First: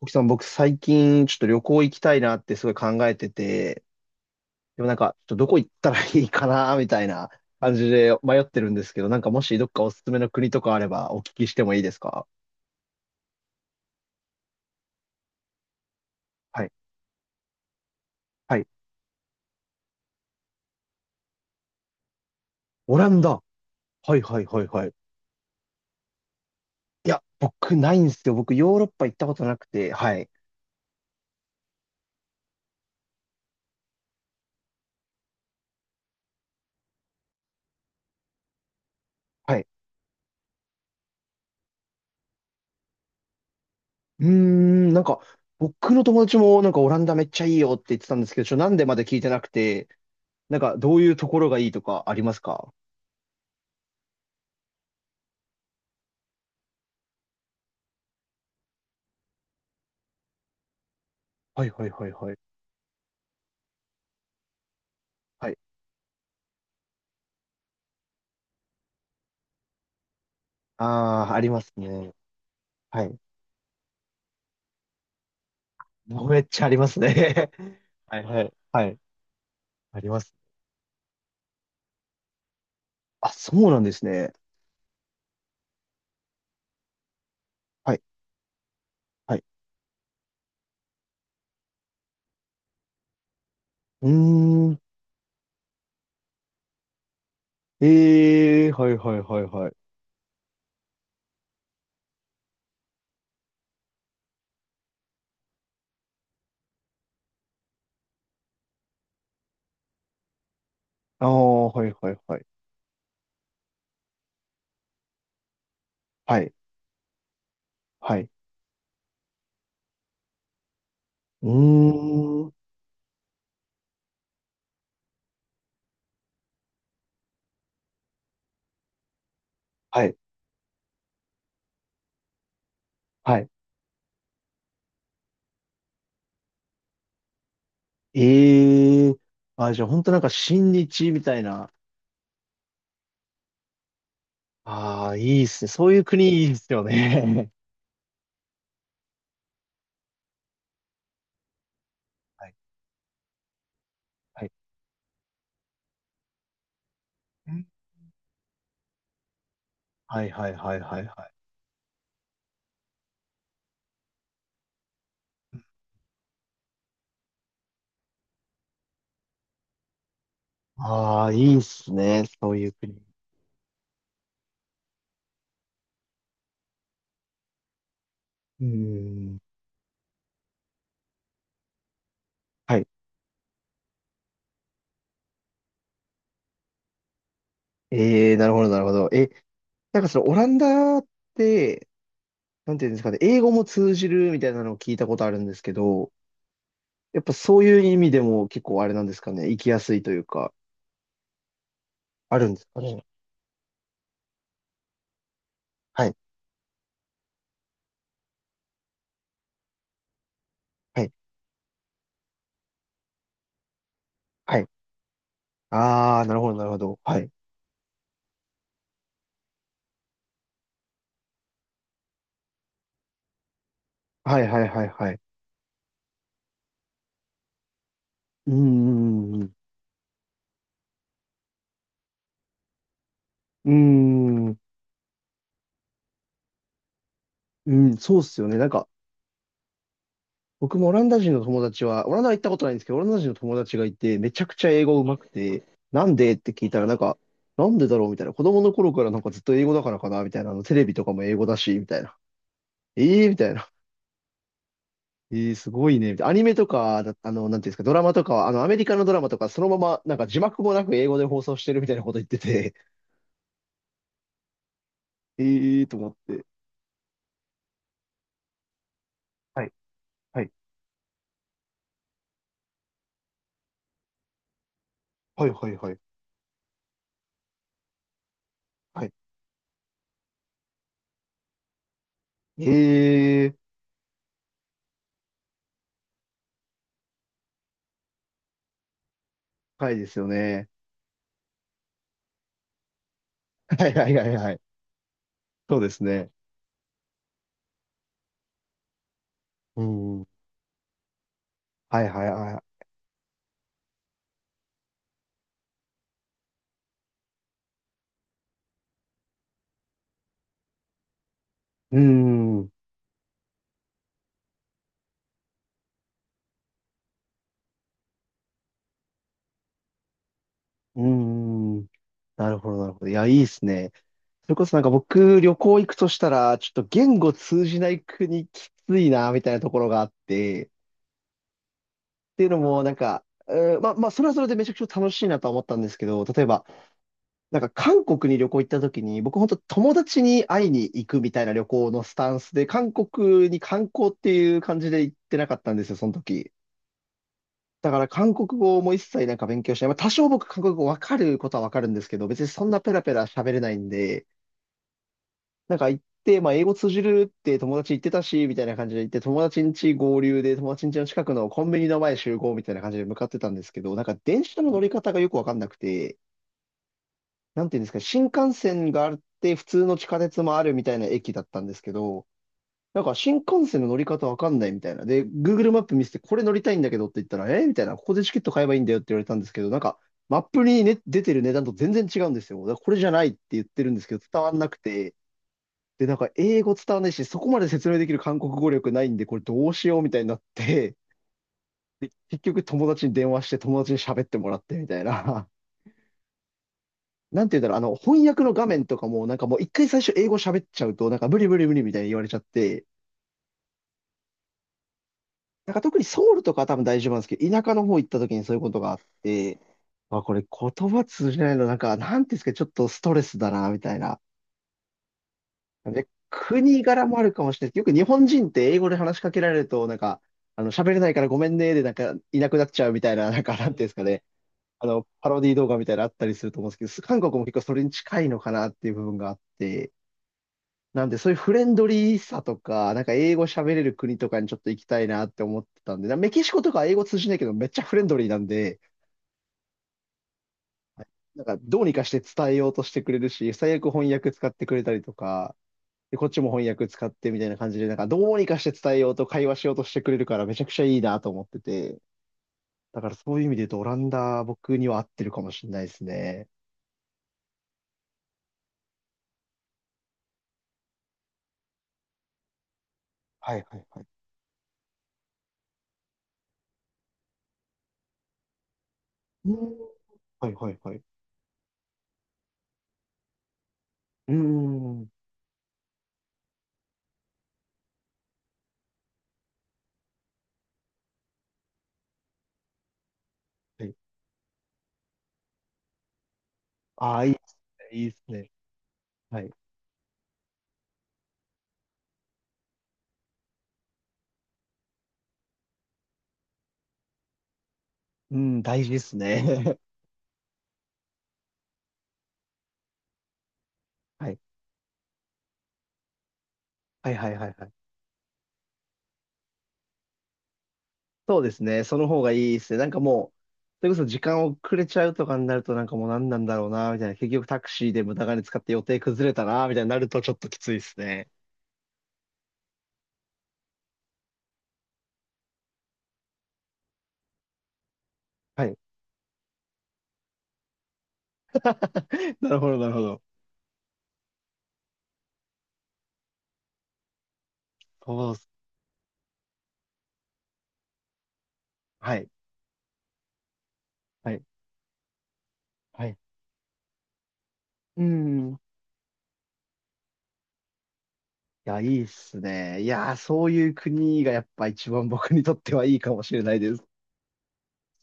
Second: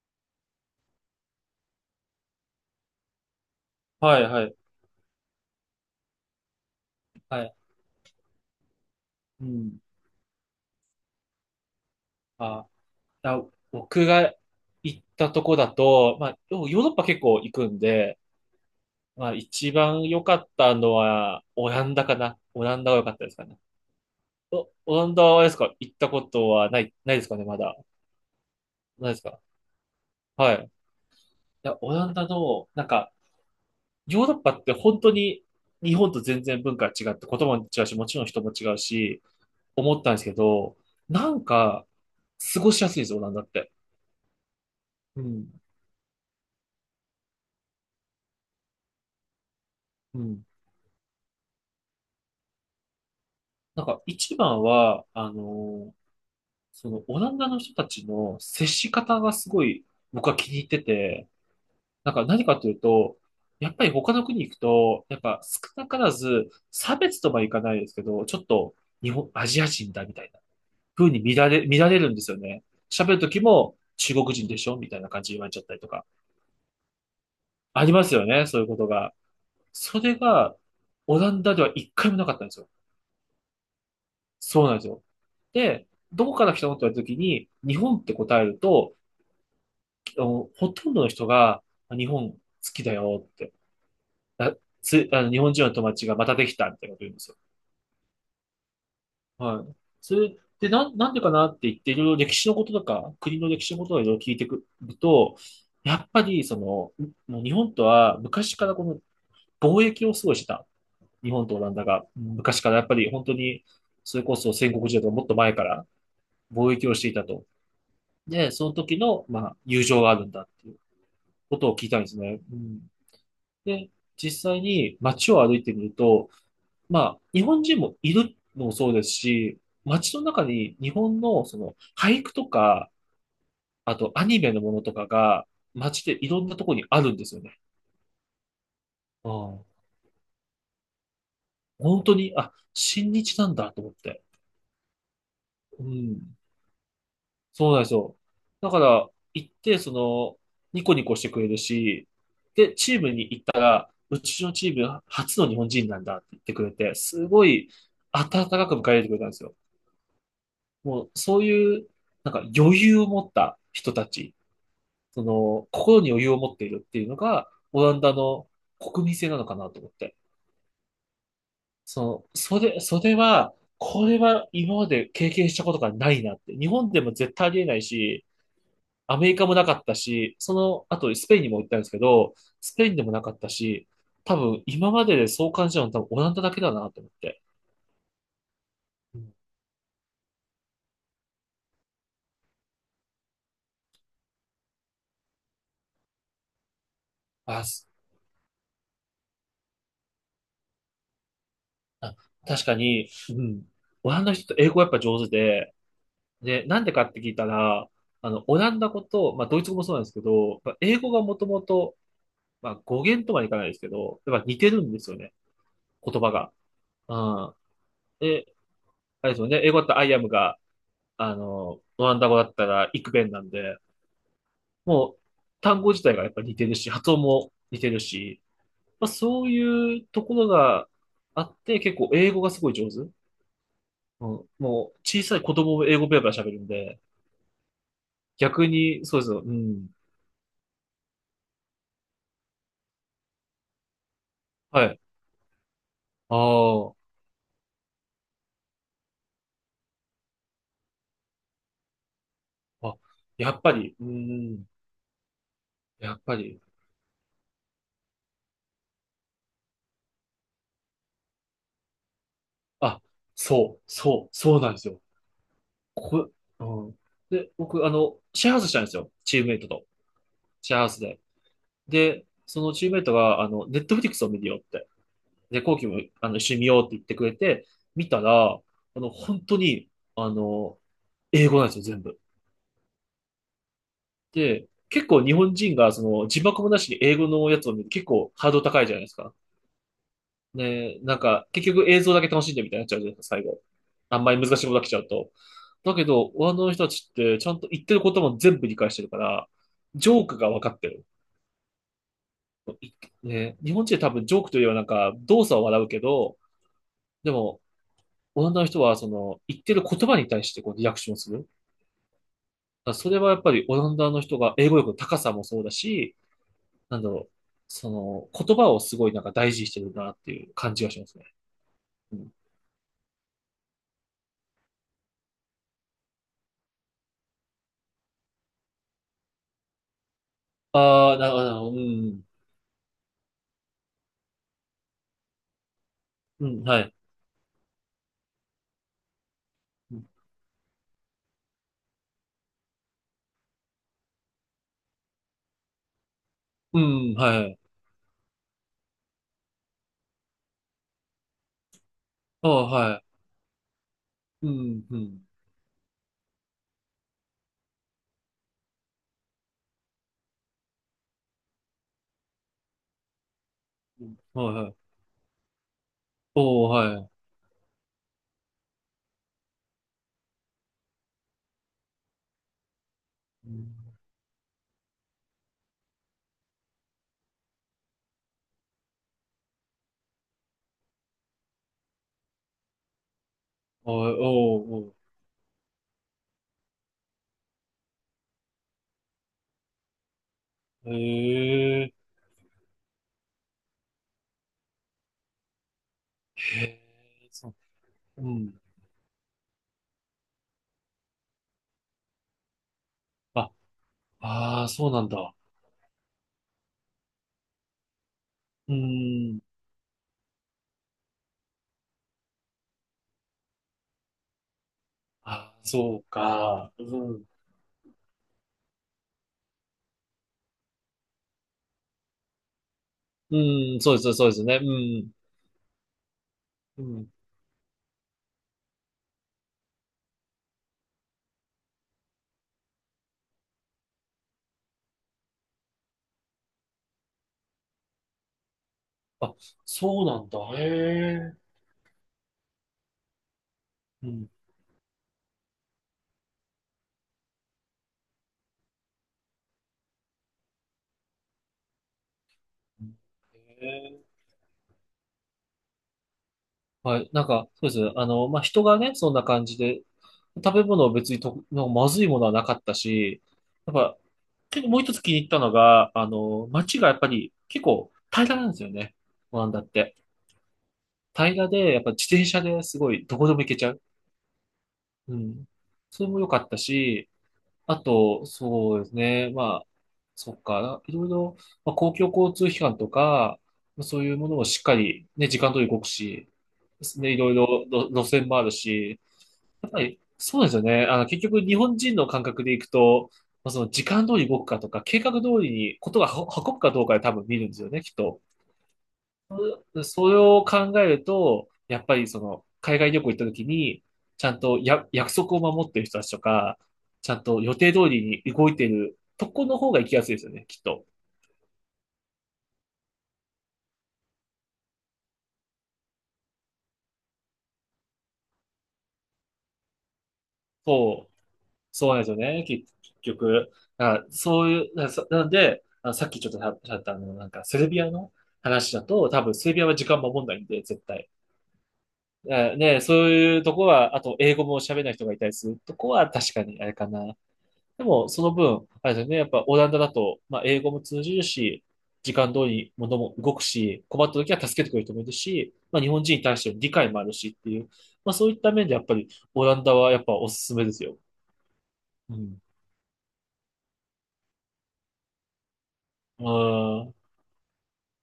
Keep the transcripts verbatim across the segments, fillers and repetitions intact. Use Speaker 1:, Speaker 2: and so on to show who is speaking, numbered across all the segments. Speaker 1: コキさん、僕最近ちょっと旅行行きたいなってすごい考えてて、
Speaker 2: はい、はい、
Speaker 1: でもなんか、ちょっとどこ行ったらいいかな、みたいな
Speaker 2: はい。
Speaker 1: 感じで迷ってるんですけど、なんかも
Speaker 2: う
Speaker 1: しどっ
Speaker 2: ん。
Speaker 1: かおすすめの国とかあればお聞きしてもいいですか？
Speaker 2: あ、だ僕が行ったとこだと、まあ、
Speaker 1: は
Speaker 2: ヨ
Speaker 1: い。
Speaker 2: ヨーロッパ結構行くんで、
Speaker 1: はい。
Speaker 2: まあ、一番良かったのは、オランダかな。オランダ
Speaker 1: オ
Speaker 2: が良
Speaker 1: ラ
Speaker 2: かっ
Speaker 1: ン
Speaker 2: たです
Speaker 1: ダ。
Speaker 2: かね。
Speaker 1: はいはいはい
Speaker 2: お、
Speaker 1: はい。い
Speaker 2: オランダはあれですか？行ったことはない、ない
Speaker 1: や、
Speaker 2: ですかね、まだ。
Speaker 1: 僕ないんですよ。僕ヨーロッパ
Speaker 2: ない
Speaker 1: 行っ
Speaker 2: です
Speaker 1: たこ
Speaker 2: か？
Speaker 1: となくて、はい。
Speaker 2: はい。いや、オランダの、なんか、ヨーロッパって本当に日本と全然文化が違って、言葉も違うし、もちろん人も違うし、
Speaker 1: はい。
Speaker 2: 思ったんですけど、なんか、過ごしやすいです、オランダって。
Speaker 1: うーん、なんか、
Speaker 2: うん。
Speaker 1: 僕の友達もなんかオランダめっちゃいいよって言ってたんですけど、ちょ、なんでまで聞いてなくて、
Speaker 2: うん。
Speaker 1: なんかどういうところがいいとかありますか？
Speaker 2: なんか一番は、あの、そのオランダの人たちの接し方がすごい僕は気に入ってて、
Speaker 1: はいはいは
Speaker 2: な
Speaker 1: い
Speaker 2: んか
Speaker 1: はい。
Speaker 2: 何かというと、やっぱり他の国行くと、やっぱ
Speaker 1: はい。
Speaker 2: 少なからず差別とはいかないですけど、ちょっと日本、アジア人だみたいな風に
Speaker 1: ああ、
Speaker 2: 見
Speaker 1: あ
Speaker 2: ら
Speaker 1: りま
Speaker 2: れ、
Speaker 1: す
Speaker 2: 見られる
Speaker 1: ね。
Speaker 2: んですよね。
Speaker 1: は
Speaker 2: 喋
Speaker 1: い。
Speaker 2: る時も中国人でしょみたいな感じで言われちゃったりとか。
Speaker 1: めっちゃありますね。
Speaker 2: ありま す
Speaker 1: はい、
Speaker 2: よ
Speaker 1: は
Speaker 2: ね、
Speaker 1: い、
Speaker 2: そういうこ
Speaker 1: は
Speaker 2: と
Speaker 1: い。
Speaker 2: が。そ
Speaker 1: あり
Speaker 2: れ
Speaker 1: ます。
Speaker 2: がオランダではいっかいもなかったんですよ。
Speaker 1: あ、そうなんですね。
Speaker 2: そうなんですよ。で、どこから来たのって言われた時に、日
Speaker 1: は
Speaker 2: 本
Speaker 1: い、
Speaker 2: って答えると、
Speaker 1: はい。
Speaker 2: あのほとんどの人が、あ日本好きだよって、
Speaker 1: う
Speaker 2: あ
Speaker 1: ーん。
Speaker 2: つ、あの、日本人の友達がまたできたみたいなこと言うんですよ。
Speaker 1: ええー、はい、はい、はい、
Speaker 2: は
Speaker 1: はい。
Speaker 2: い。それで、なん、なんでかなって言って、いろいろ歴史のこととか、国の歴史のことをいろいろ聞いてくると、やっぱり、その、もう日本とは昔からこの貿易をすごいしてた。
Speaker 1: あ
Speaker 2: 日本とオ
Speaker 1: あ、
Speaker 2: ランダ
Speaker 1: はい、
Speaker 2: が。
Speaker 1: はい、はい。
Speaker 2: 昔からやっぱり本当に、それこそ戦国時代とかもっと前から
Speaker 1: はい、
Speaker 2: 貿易をしていたと。
Speaker 1: はい。
Speaker 2: で、その時の、まあ、友情があるんだっていう
Speaker 1: う
Speaker 2: ことを聞いたんですね。
Speaker 1: ーん。
Speaker 2: うん、で、実際に街を歩いてみると、まあ、日本人もいるのもそうですし、
Speaker 1: は
Speaker 2: 街
Speaker 1: い、
Speaker 2: の中に日本のその俳句とか、
Speaker 1: はい。
Speaker 2: あとアニメのものとかが街でいろんなところにあるんですよね。
Speaker 1: ええー、
Speaker 2: うん、
Speaker 1: あ、じゃあ、本当なんか、親日みたいな。
Speaker 2: 本当に、あ、親日なんだと思って。
Speaker 1: ああ、いいっすね。
Speaker 2: う
Speaker 1: そういう
Speaker 2: ん、
Speaker 1: 国いいっすよね。
Speaker 2: そうなんですよ。だから、行って、その、ニコニコしてくれるし、
Speaker 1: はい、
Speaker 2: で、チームにうち
Speaker 1: はい。
Speaker 2: のチーム初の日本人なんだって言ってくれて、すごい温かく迎え入れてくれたんですよ。
Speaker 1: はい、はい、はい、はい、
Speaker 2: もう
Speaker 1: はい。
Speaker 2: そういう、なんか余裕を持った人たち、その心に余裕を持っているっていうのが、オランダの国民性なのかなと思って。
Speaker 1: ああ、いいっす
Speaker 2: そ
Speaker 1: ね。
Speaker 2: の、
Speaker 1: そう
Speaker 2: そ
Speaker 1: いう
Speaker 2: れ、
Speaker 1: 国。う
Speaker 2: それは、これは今まで経験したことがないなって。日本でも絶対ありえないし、
Speaker 1: ー
Speaker 2: アメリ
Speaker 1: ん。
Speaker 2: カもなかったし、その後スペインにも行ったんですけど、ス
Speaker 1: は
Speaker 2: ペ
Speaker 1: い。
Speaker 2: インでもなかったし、多分今まででそう感じたのは多分オランダだけだなと思って。
Speaker 1: ええ、なるほど、なるほど。
Speaker 2: う
Speaker 1: え、
Speaker 2: ん
Speaker 1: なんかそのオランダって、なんていうんですかね、英語も通じるみたいなのを聞いたことあるんですけど、やっぱそ
Speaker 2: あ、
Speaker 1: ういう
Speaker 2: す
Speaker 1: 意味でも結構あれなんですかね、行きやすいというか、
Speaker 2: あ
Speaker 1: あるんで
Speaker 2: 確
Speaker 1: す
Speaker 2: か
Speaker 1: かね。
Speaker 2: に、うん。オランダの人って英語やっぱ上手で、
Speaker 1: はい、
Speaker 2: で、なんでかって聞いたら、あの、オランダ語と、まあ、ドイツ語もそうなんですけど、まあ英
Speaker 1: は
Speaker 2: 語
Speaker 1: い、
Speaker 2: がもともと、まあ、語源とはいかないですけど、やっぱ
Speaker 1: は
Speaker 2: 似
Speaker 1: い。
Speaker 2: てるんですよね、
Speaker 1: あ
Speaker 2: 言
Speaker 1: あ、
Speaker 2: 葉
Speaker 1: なるほ
Speaker 2: が。
Speaker 1: ど、なるほど。はい。
Speaker 2: うん。で、あれですよね、英語だったらアイアムが、あの、オランダ語だったらイクベンなんで、
Speaker 1: はい、はい、はい、は
Speaker 2: もう、
Speaker 1: い。
Speaker 2: 単語自体がやっぱ似てるし、発音も似てるし、
Speaker 1: うー
Speaker 2: まあ、
Speaker 1: ん、
Speaker 2: そう
Speaker 1: う
Speaker 2: いうところがあって、結構英語がすごい上手。
Speaker 1: ー
Speaker 2: う
Speaker 1: ん、
Speaker 2: ん、
Speaker 1: うーん、
Speaker 2: もう、小さい子供も英語ペラペラ喋るんで、
Speaker 1: うん、そうっすよね。な
Speaker 2: 逆
Speaker 1: んか、
Speaker 2: に、そうですよ。うん。
Speaker 1: 僕もオランダ人の友達は、オランダは行ったことないんですけど、オランダ人の友達がいて、めちゃくちゃ英
Speaker 2: は
Speaker 1: 語
Speaker 2: い。
Speaker 1: 上手くて、なんでって聞いたら、な
Speaker 2: あ
Speaker 1: んか、なんでだろうみたいな。子供の頃からなんかずっと英語だからかなみたいな。あの、テレビとかも英語だし、みたいな。
Speaker 2: あ。あ、
Speaker 1: ええー、みた
Speaker 2: や
Speaker 1: い
Speaker 2: っ
Speaker 1: な。
Speaker 2: ぱり、うん。
Speaker 1: ええー、すごいね。
Speaker 2: や
Speaker 1: み
Speaker 2: っ
Speaker 1: たいな。ア
Speaker 2: ぱ
Speaker 1: ニメ
Speaker 2: り。
Speaker 1: とかだ、あの、なんていうんですか、ドラマとかは、あの、アメリカのドラマとか、そのまま、なんか字幕もなく英語で放送してるみたいなこと言ってて、
Speaker 2: あ、そう、そう、そうなんですよ。
Speaker 1: ええー、と思っ
Speaker 2: こ、
Speaker 1: て。
Speaker 2: うん。で、僕、あの、シェアハウスしたんですよ。チームメイ
Speaker 1: は
Speaker 2: ト
Speaker 1: い、
Speaker 2: と。
Speaker 1: はい、
Speaker 2: シェアハウスで。で、そのチームメイトが、あの、ネットフリックスを見るよって。
Speaker 1: はい、
Speaker 2: で、
Speaker 1: はい、
Speaker 2: 後期
Speaker 1: はい。
Speaker 2: も、あの、一緒に見ようって言ってくれて、見たら、あ
Speaker 1: は
Speaker 2: の、
Speaker 1: い。
Speaker 2: 本当に、あの、英語なんですよ、全部。
Speaker 1: ええー、
Speaker 2: で、結構日本人がその字幕もなしに英語のやつを見ると結構ハードル高いじゃないですか。
Speaker 1: 深いですよね。
Speaker 2: ね、なんか結局映像だけ楽しんでみたいになっちゃうじゃないですか、最後。
Speaker 1: はい、はい、
Speaker 2: あ
Speaker 1: は
Speaker 2: んま
Speaker 1: い、
Speaker 2: り
Speaker 1: は
Speaker 2: 難
Speaker 1: い。
Speaker 2: しいことが来ちゃうと。
Speaker 1: そうで
Speaker 2: だ
Speaker 1: す
Speaker 2: け
Speaker 1: ね。
Speaker 2: ど、あの人たちってちゃんと言ってることも全部理解してるから、
Speaker 1: う
Speaker 2: ジ
Speaker 1: ん。
Speaker 2: ョ
Speaker 1: は
Speaker 2: ークが分かってる。
Speaker 1: いはいはい。
Speaker 2: ね、日本人は多分ジョークというよりはなんか動作を笑うけど、でも、オランダの人はその言ってる言葉に対してこうリアクションする。だか
Speaker 1: うーん、う
Speaker 2: らそれはやっぱりオランダの人が英語力の高さもそうだし、なんだろう、その、言葉をすごいなんか大事にしてるなっていう感じがし
Speaker 1: ー
Speaker 2: ますね。
Speaker 1: ん。
Speaker 2: うん、
Speaker 1: なるほど、なるほど。いや、いいですね。それこそなんか僕、旅行行くとしたら、ちょっと言語通じない国きついな、みたいなところがあって、っ
Speaker 2: ああ、なるほど、うん、
Speaker 1: ていうのも、なんか、えーまあ、まあ、それはそれでめちゃくちゃ楽しいなとは思ったんですけど、例え
Speaker 2: うん、
Speaker 1: ば、
Speaker 2: はい。
Speaker 1: なんか韓国に旅行行った時に、僕本当友達に会いに行くみたいな旅行のスタンスで、韓国に観光っていう感じで行ってなかったんですよ、その時。
Speaker 2: うん、はい。
Speaker 1: だから韓国語も一切なんか勉強しない。まあ、多少僕韓国語わかることはわかるんですけど、別に
Speaker 2: あ
Speaker 1: そ
Speaker 2: あ、
Speaker 1: んなペラ
Speaker 2: は
Speaker 1: ペラ喋れないんで、
Speaker 2: い。うん、うん、
Speaker 1: なんか行って、まあ英語通じるって友達言ってたし、みたいな感じで行って、友達ん家合流で友達ん家の近くのコンビニの前集合みたいな感じで向かってたんですけど、なんか
Speaker 2: は
Speaker 1: 電
Speaker 2: い、
Speaker 1: 車
Speaker 2: は
Speaker 1: の乗り
Speaker 2: い。
Speaker 1: 方がよくわかんなくて、
Speaker 2: おお、はい。
Speaker 1: なんていうんですか、新幹線があって普通の地下鉄もあるみたいな駅だったんですけど、なんか新
Speaker 2: う
Speaker 1: 幹線の
Speaker 2: ん
Speaker 1: 乗り方わかんないみたいな。で、Google マップ見せて、これ乗りたいんだけどって言ったら、えーみたいな、ここでチケット買えばいいんだよって言われたんですけど、なんか、マップに、ね、出てる値段と全然違うんですよ。だからこれじゃないって言ってる
Speaker 2: は
Speaker 1: んですけ
Speaker 2: い、
Speaker 1: ど、伝わんなく
Speaker 2: おう、
Speaker 1: て。で、なんか、英語伝わんないし、そこまで説明できる韓国語力ないんで、これどうしようみたいになっ
Speaker 2: おう。
Speaker 1: て、
Speaker 2: へえ、
Speaker 1: で、結局友達に電話して、友達に喋ってもらってみたいな。
Speaker 2: へえ、
Speaker 1: なん
Speaker 2: そう、
Speaker 1: て言うんだろう、あの、翻
Speaker 2: う
Speaker 1: 訳の
Speaker 2: ん。
Speaker 1: 画面とかも、なんかもう一回最初英語喋っちゃうと、なんか無理無理無理みたいに言われちゃって、
Speaker 2: あ、ああはいうんうんはいはいおおはいうんはいおうおへえへえそううんあああそうなんだ。
Speaker 1: なんか特にソウルとかは多分大丈夫なんですけど、田舎の方行った時にそういうこ
Speaker 2: う
Speaker 1: とがあっ
Speaker 2: ん。
Speaker 1: て、あ、これ言葉通じないの、なんか、なんていうんですか、ちょっとストレスだな、みたいな。
Speaker 2: あ、そう
Speaker 1: で、
Speaker 2: か。
Speaker 1: 国
Speaker 2: う
Speaker 1: 柄もあ
Speaker 2: ん。
Speaker 1: るかもしれないです。よく日本人って英語で話しかけられると、なんか、あの、喋れないからごめんね、で、なんか、いなくなっちゃうみたいな、
Speaker 2: う
Speaker 1: なんか、なん
Speaker 2: ん、
Speaker 1: ていうんで
Speaker 2: そ
Speaker 1: す
Speaker 2: うで
Speaker 1: か
Speaker 2: す、
Speaker 1: ね。
Speaker 2: そうですね。う
Speaker 1: あの、
Speaker 2: ん。
Speaker 1: パロディ動画みたいなのあったりすると思うん
Speaker 2: う
Speaker 1: ですけど、
Speaker 2: ん。
Speaker 1: 韓国も結構それに近いのかなっていう部分があって、なんで、そういうフレンドリーさとか、なんか英語喋れる国とかにちょっと行きたいなって思ってたんで、なメキシコとか英語通じないけどめっちゃフレンドリーなんで、
Speaker 2: あ、そうなんだ。へえ。
Speaker 1: なんかどうにかして伝えようとしてくれるし、最悪
Speaker 2: う
Speaker 1: 翻
Speaker 2: ん。
Speaker 1: 訳使ってくれたりとか、で、こっちも翻訳使ってみたいな感じで、なんかどうにかして伝えようと会話しようとしてくれるからめちゃくちゃいいなと思ってて、
Speaker 2: へ
Speaker 1: だからそういう意味で言うとオラ
Speaker 2: え。
Speaker 1: ンダ僕には合ってるかもしれないですね。
Speaker 2: はい。なんか、そうです。あの、まあ、人がね、そんな感じで、食べ物は別にと、なんかまずいものはなかったし、
Speaker 1: はい
Speaker 2: やっ
Speaker 1: はい
Speaker 2: ぱ、
Speaker 1: はい。
Speaker 2: 結構もう一つ気に入ったのが、あの、街がやっぱり結構平らなんですよね。オラ
Speaker 1: う
Speaker 2: ン
Speaker 1: ー
Speaker 2: ダっ
Speaker 1: ん。
Speaker 2: て。
Speaker 1: はいはいはい。
Speaker 2: 平らで、やっぱ自転車でねすごいどこでも行けちゃう。
Speaker 1: うーん。
Speaker 2: うん。それも良かったし、あと、そうですね。まあ、そっか、いろいろ、まあ、公共交通機関とか、
Speaker 1: はい。
Speaker 2: そういうものをしっかりね、時間通り動くし、ね、い
Speaker 1: ああ、い
Speaker 2: ろい
Speaker 1: いです
Speaker 2: ろ路
Speaker 1: ね。い
Speaker 2: 路
Speaker 1: いで
Speaker 2: 線
Speaker 1: す
Speaker 2: もあ
Speaker 1: ね。
Speaker 2: るし、
Speaker 1: はい。
Speaker 2: はい、そうですよね。あの、結局日本人の感覚でいくと、まあ、その時間通り動くかとか、計画通りにことがは運ぶかどうかで多分見るんですよね、きっと。
Speaker 1: うん、大事ですね。
Speaker 2: でそれを考えると、やっぱりその海外旅行行った時に、ち
Speaker 1: は
Speaker 2: ゃ
Speaker 1: い。
Speaker 2: んとや約束を守ってる人たちとか、
Speaker 1: は
Speaker 2: ち
Speaker 1: い
Speaker 2: ゃん
Speaker 1: はい
Speaker 2: と
Speaker 1: はい
Speaker 2: 予
Speaker 1: はい。
Speaker 2: 定通りに動いてるとこの方が行きやすいですよね、きっと。
Speaker 1: そうですね。その方がいいですね。なんかもう、それこそ時間遅れちゃうとかになるとなんかもう何なんだろうな、みたいな。結局タクシーで無駄金使って予定崩れたな、みたいになるとちょっときついです
Speaker 2: そう
Speaker 1: ね。
Speaker 2: そうなんですよね、結結局。あ、そういう、な、そなので、あ、さっきちょっとしゃったあの、なんか、セルビアの
Speaker 1: は
Speaker 2: 話
Speaker 1: い。
Speaker 2: だと、多分、セルビアは時間守んないんで、絶対。
Speaker 1: な
Speaker 2: え
Speaker 1: るほど、
Speaker 2: ね、
Speaker 1: なるほ
Speaker 2: そう
Speaker 1: ど。
Speaker 2: いうとこは、あと、英語も喋れない人がいたりするとこは、確かにあれかな。でも、そ
Speaker 1: そう
Speaker 2: の
Speaker 1: っす。
Speaker 2: 分、あれですよね、やっぱ、オランダだと、まあ、英語も通じるし、時
Speaker 1: はい。
Speaker 2: 間通りに物も動くし、困った
Speaker 1: は
Speaker 2: 時は
Speaker 1: い。
Speaker 2: 助けてくれる人もいるし、まあ、日本
Speaker 1: はい。
Speaker 2: 人に対しての理解もあるしっていう、
Speaker 1: う
Speaker 2: まあ、そういった
Speaker 1: ん。
Speaker 2: 面
Speaker 1: い
Speaker 2: で、やっぱり、オランダはやっぱおすすめですよ。
Speaker 1: や、いいっ
Speaker 2: う
Speaker 1: す
Speaker 2: ん。
Speaker 1: ね。いや、そういう国がやっぱ一番僕にとってはいいかも
Speaker 2: う
Speaker 1: しれないです。
Speaker 2: ん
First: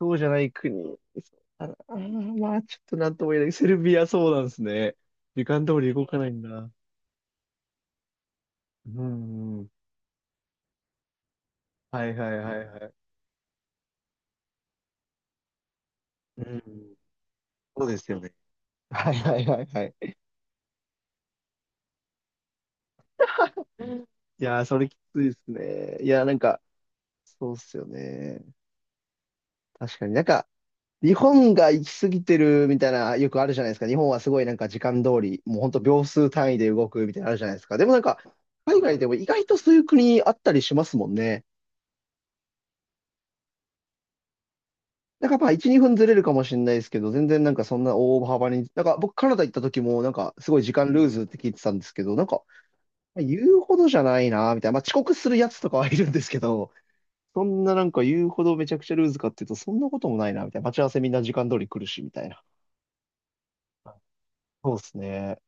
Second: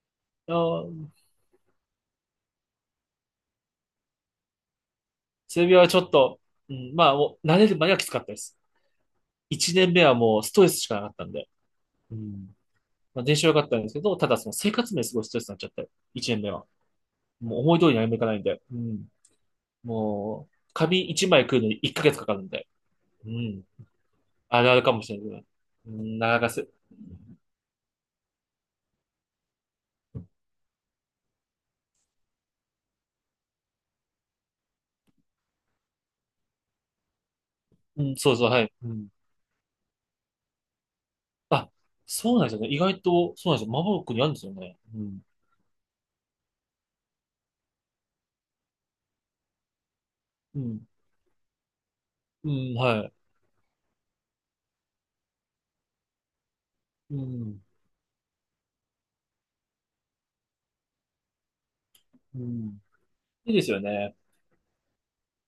Speaker 1: そうじゃない
Speaker 2: あ
Speaker 1: 国。
Speaker 2: ー
Speaker 1: あ、あー、まあ、ちょっとなんとも言えない。セルビアそうなんですね。時
Speaker 2: セ
Speaker 1: 間
Speaker 2: ルビ
Speaker 1: 通
Speaker 2: アは
Speaker 1: り
Speaker 2: ちょ
Speaker 1: 動
Speaker 2: っ
Speaker 1: かない
Speaker 2: と、
Speaker 1: んだ。
Speaker 2: うん、まあ、もう慣れるまではきつかったです。
Speaker 1: うん。
Speaker 2: 一年目はもうストレスしかなかったんで。
Speaker 1: は
Speaker 2: う
Speaker 1: いはい
Speaker 2: ん。
Speaker 1: はいはい。
Speaker 2: まあ、練習は良かったんですけど、ただその生活面すごいストレスになっちゃって、一
Speaker 1: う
Speaker 2: 年目は。
Speaker 1: ん。
Speaker 2: もう思い
Speaker 1: そ
Speaker 2: 通
Speaker 1: う
Speaker 2: り
Speaker 1: で
Speaker 2: に歩
Speaker 1: す
Speaker 2: め
Speaker 1: よ
Speaker 2: か
Speaker 1: ね。
Speaker 2: ないんで。うん。
Speaker 1: はいはいはいはい。
Speaker 2: もう、紙いちまい食うのにいっかげつかかるんで。うん。
Speaker 1: いや
Speaker 2: あ
Speaker 1: ー、
Speaker 2: るあ
Speaker 1: そ
Speaker 2: る
Speaker 1: れ
Speaker 2: か
Speaker 1: き
Speaker 2: もしれ
Speaker 1: つい
Speaker 2: ない
Speaker 1: で
Speaker 2: けど。
Speaker 1: すね。
Speaker 2: う
Speaker 1: い
Speaker 2: ん、
Speaker 1: やー、
Speaker 2: な
Speaker 1: な
Speaker 2: か
Speaker 1: ん
Speaker 2: なか
Speaker 1: か、
Speaker 2: せ、
Speaker 1: そうっすよね。確かになんか、日本が行き過ぎてるみたいな、よくあるじゃないですか。日本はすごいなんか時間通り、もうほんと秒数単位で動くみたいなのあるじゃないですか。でもなん
Speaker 2: うん、
Speaker 1: か、
Speaker 2: そうそう、はい。
Speaker 1: 海
Speaker 2: う
Speaker 1: 外で
Speaker 2: ん。
Speaker 1: も意外とそういう国あったりしますもんね。
Speaker 2: あ、そうなんですよね。意外と、そうなんですよ。マボロックにあるんですよね。うん。
Speaker 1: なんかまあいち、にふんずれるかもしれないですけど、全然なんかそんな大幅に、なんか僕カナダ行った時もなんかすご
Speaker 2: う
Speaker 1: い時
Speaker 2: ん。
Speaker 1: 間ルーズって聞いてたんですけど、なんか
Speaker 2: うん、はい。
Speaker 1: 言うほどじゃないな、みたいな。まあ遅刻するやつとかはいるんですけど、
Speaker 2: う
Speaker 1: そん
Speaker 2: ん。
Speaker 1: ななんか言うほどめちゃくちゃルーズかっていうと、そんなこともないな、みたいな。待ち合わせみんな時間通り来るし、みたい
Speaker 2: う
Speaker 1: な。
Speaker 2: ん。いいですよね。
Speaker 1: そうですね。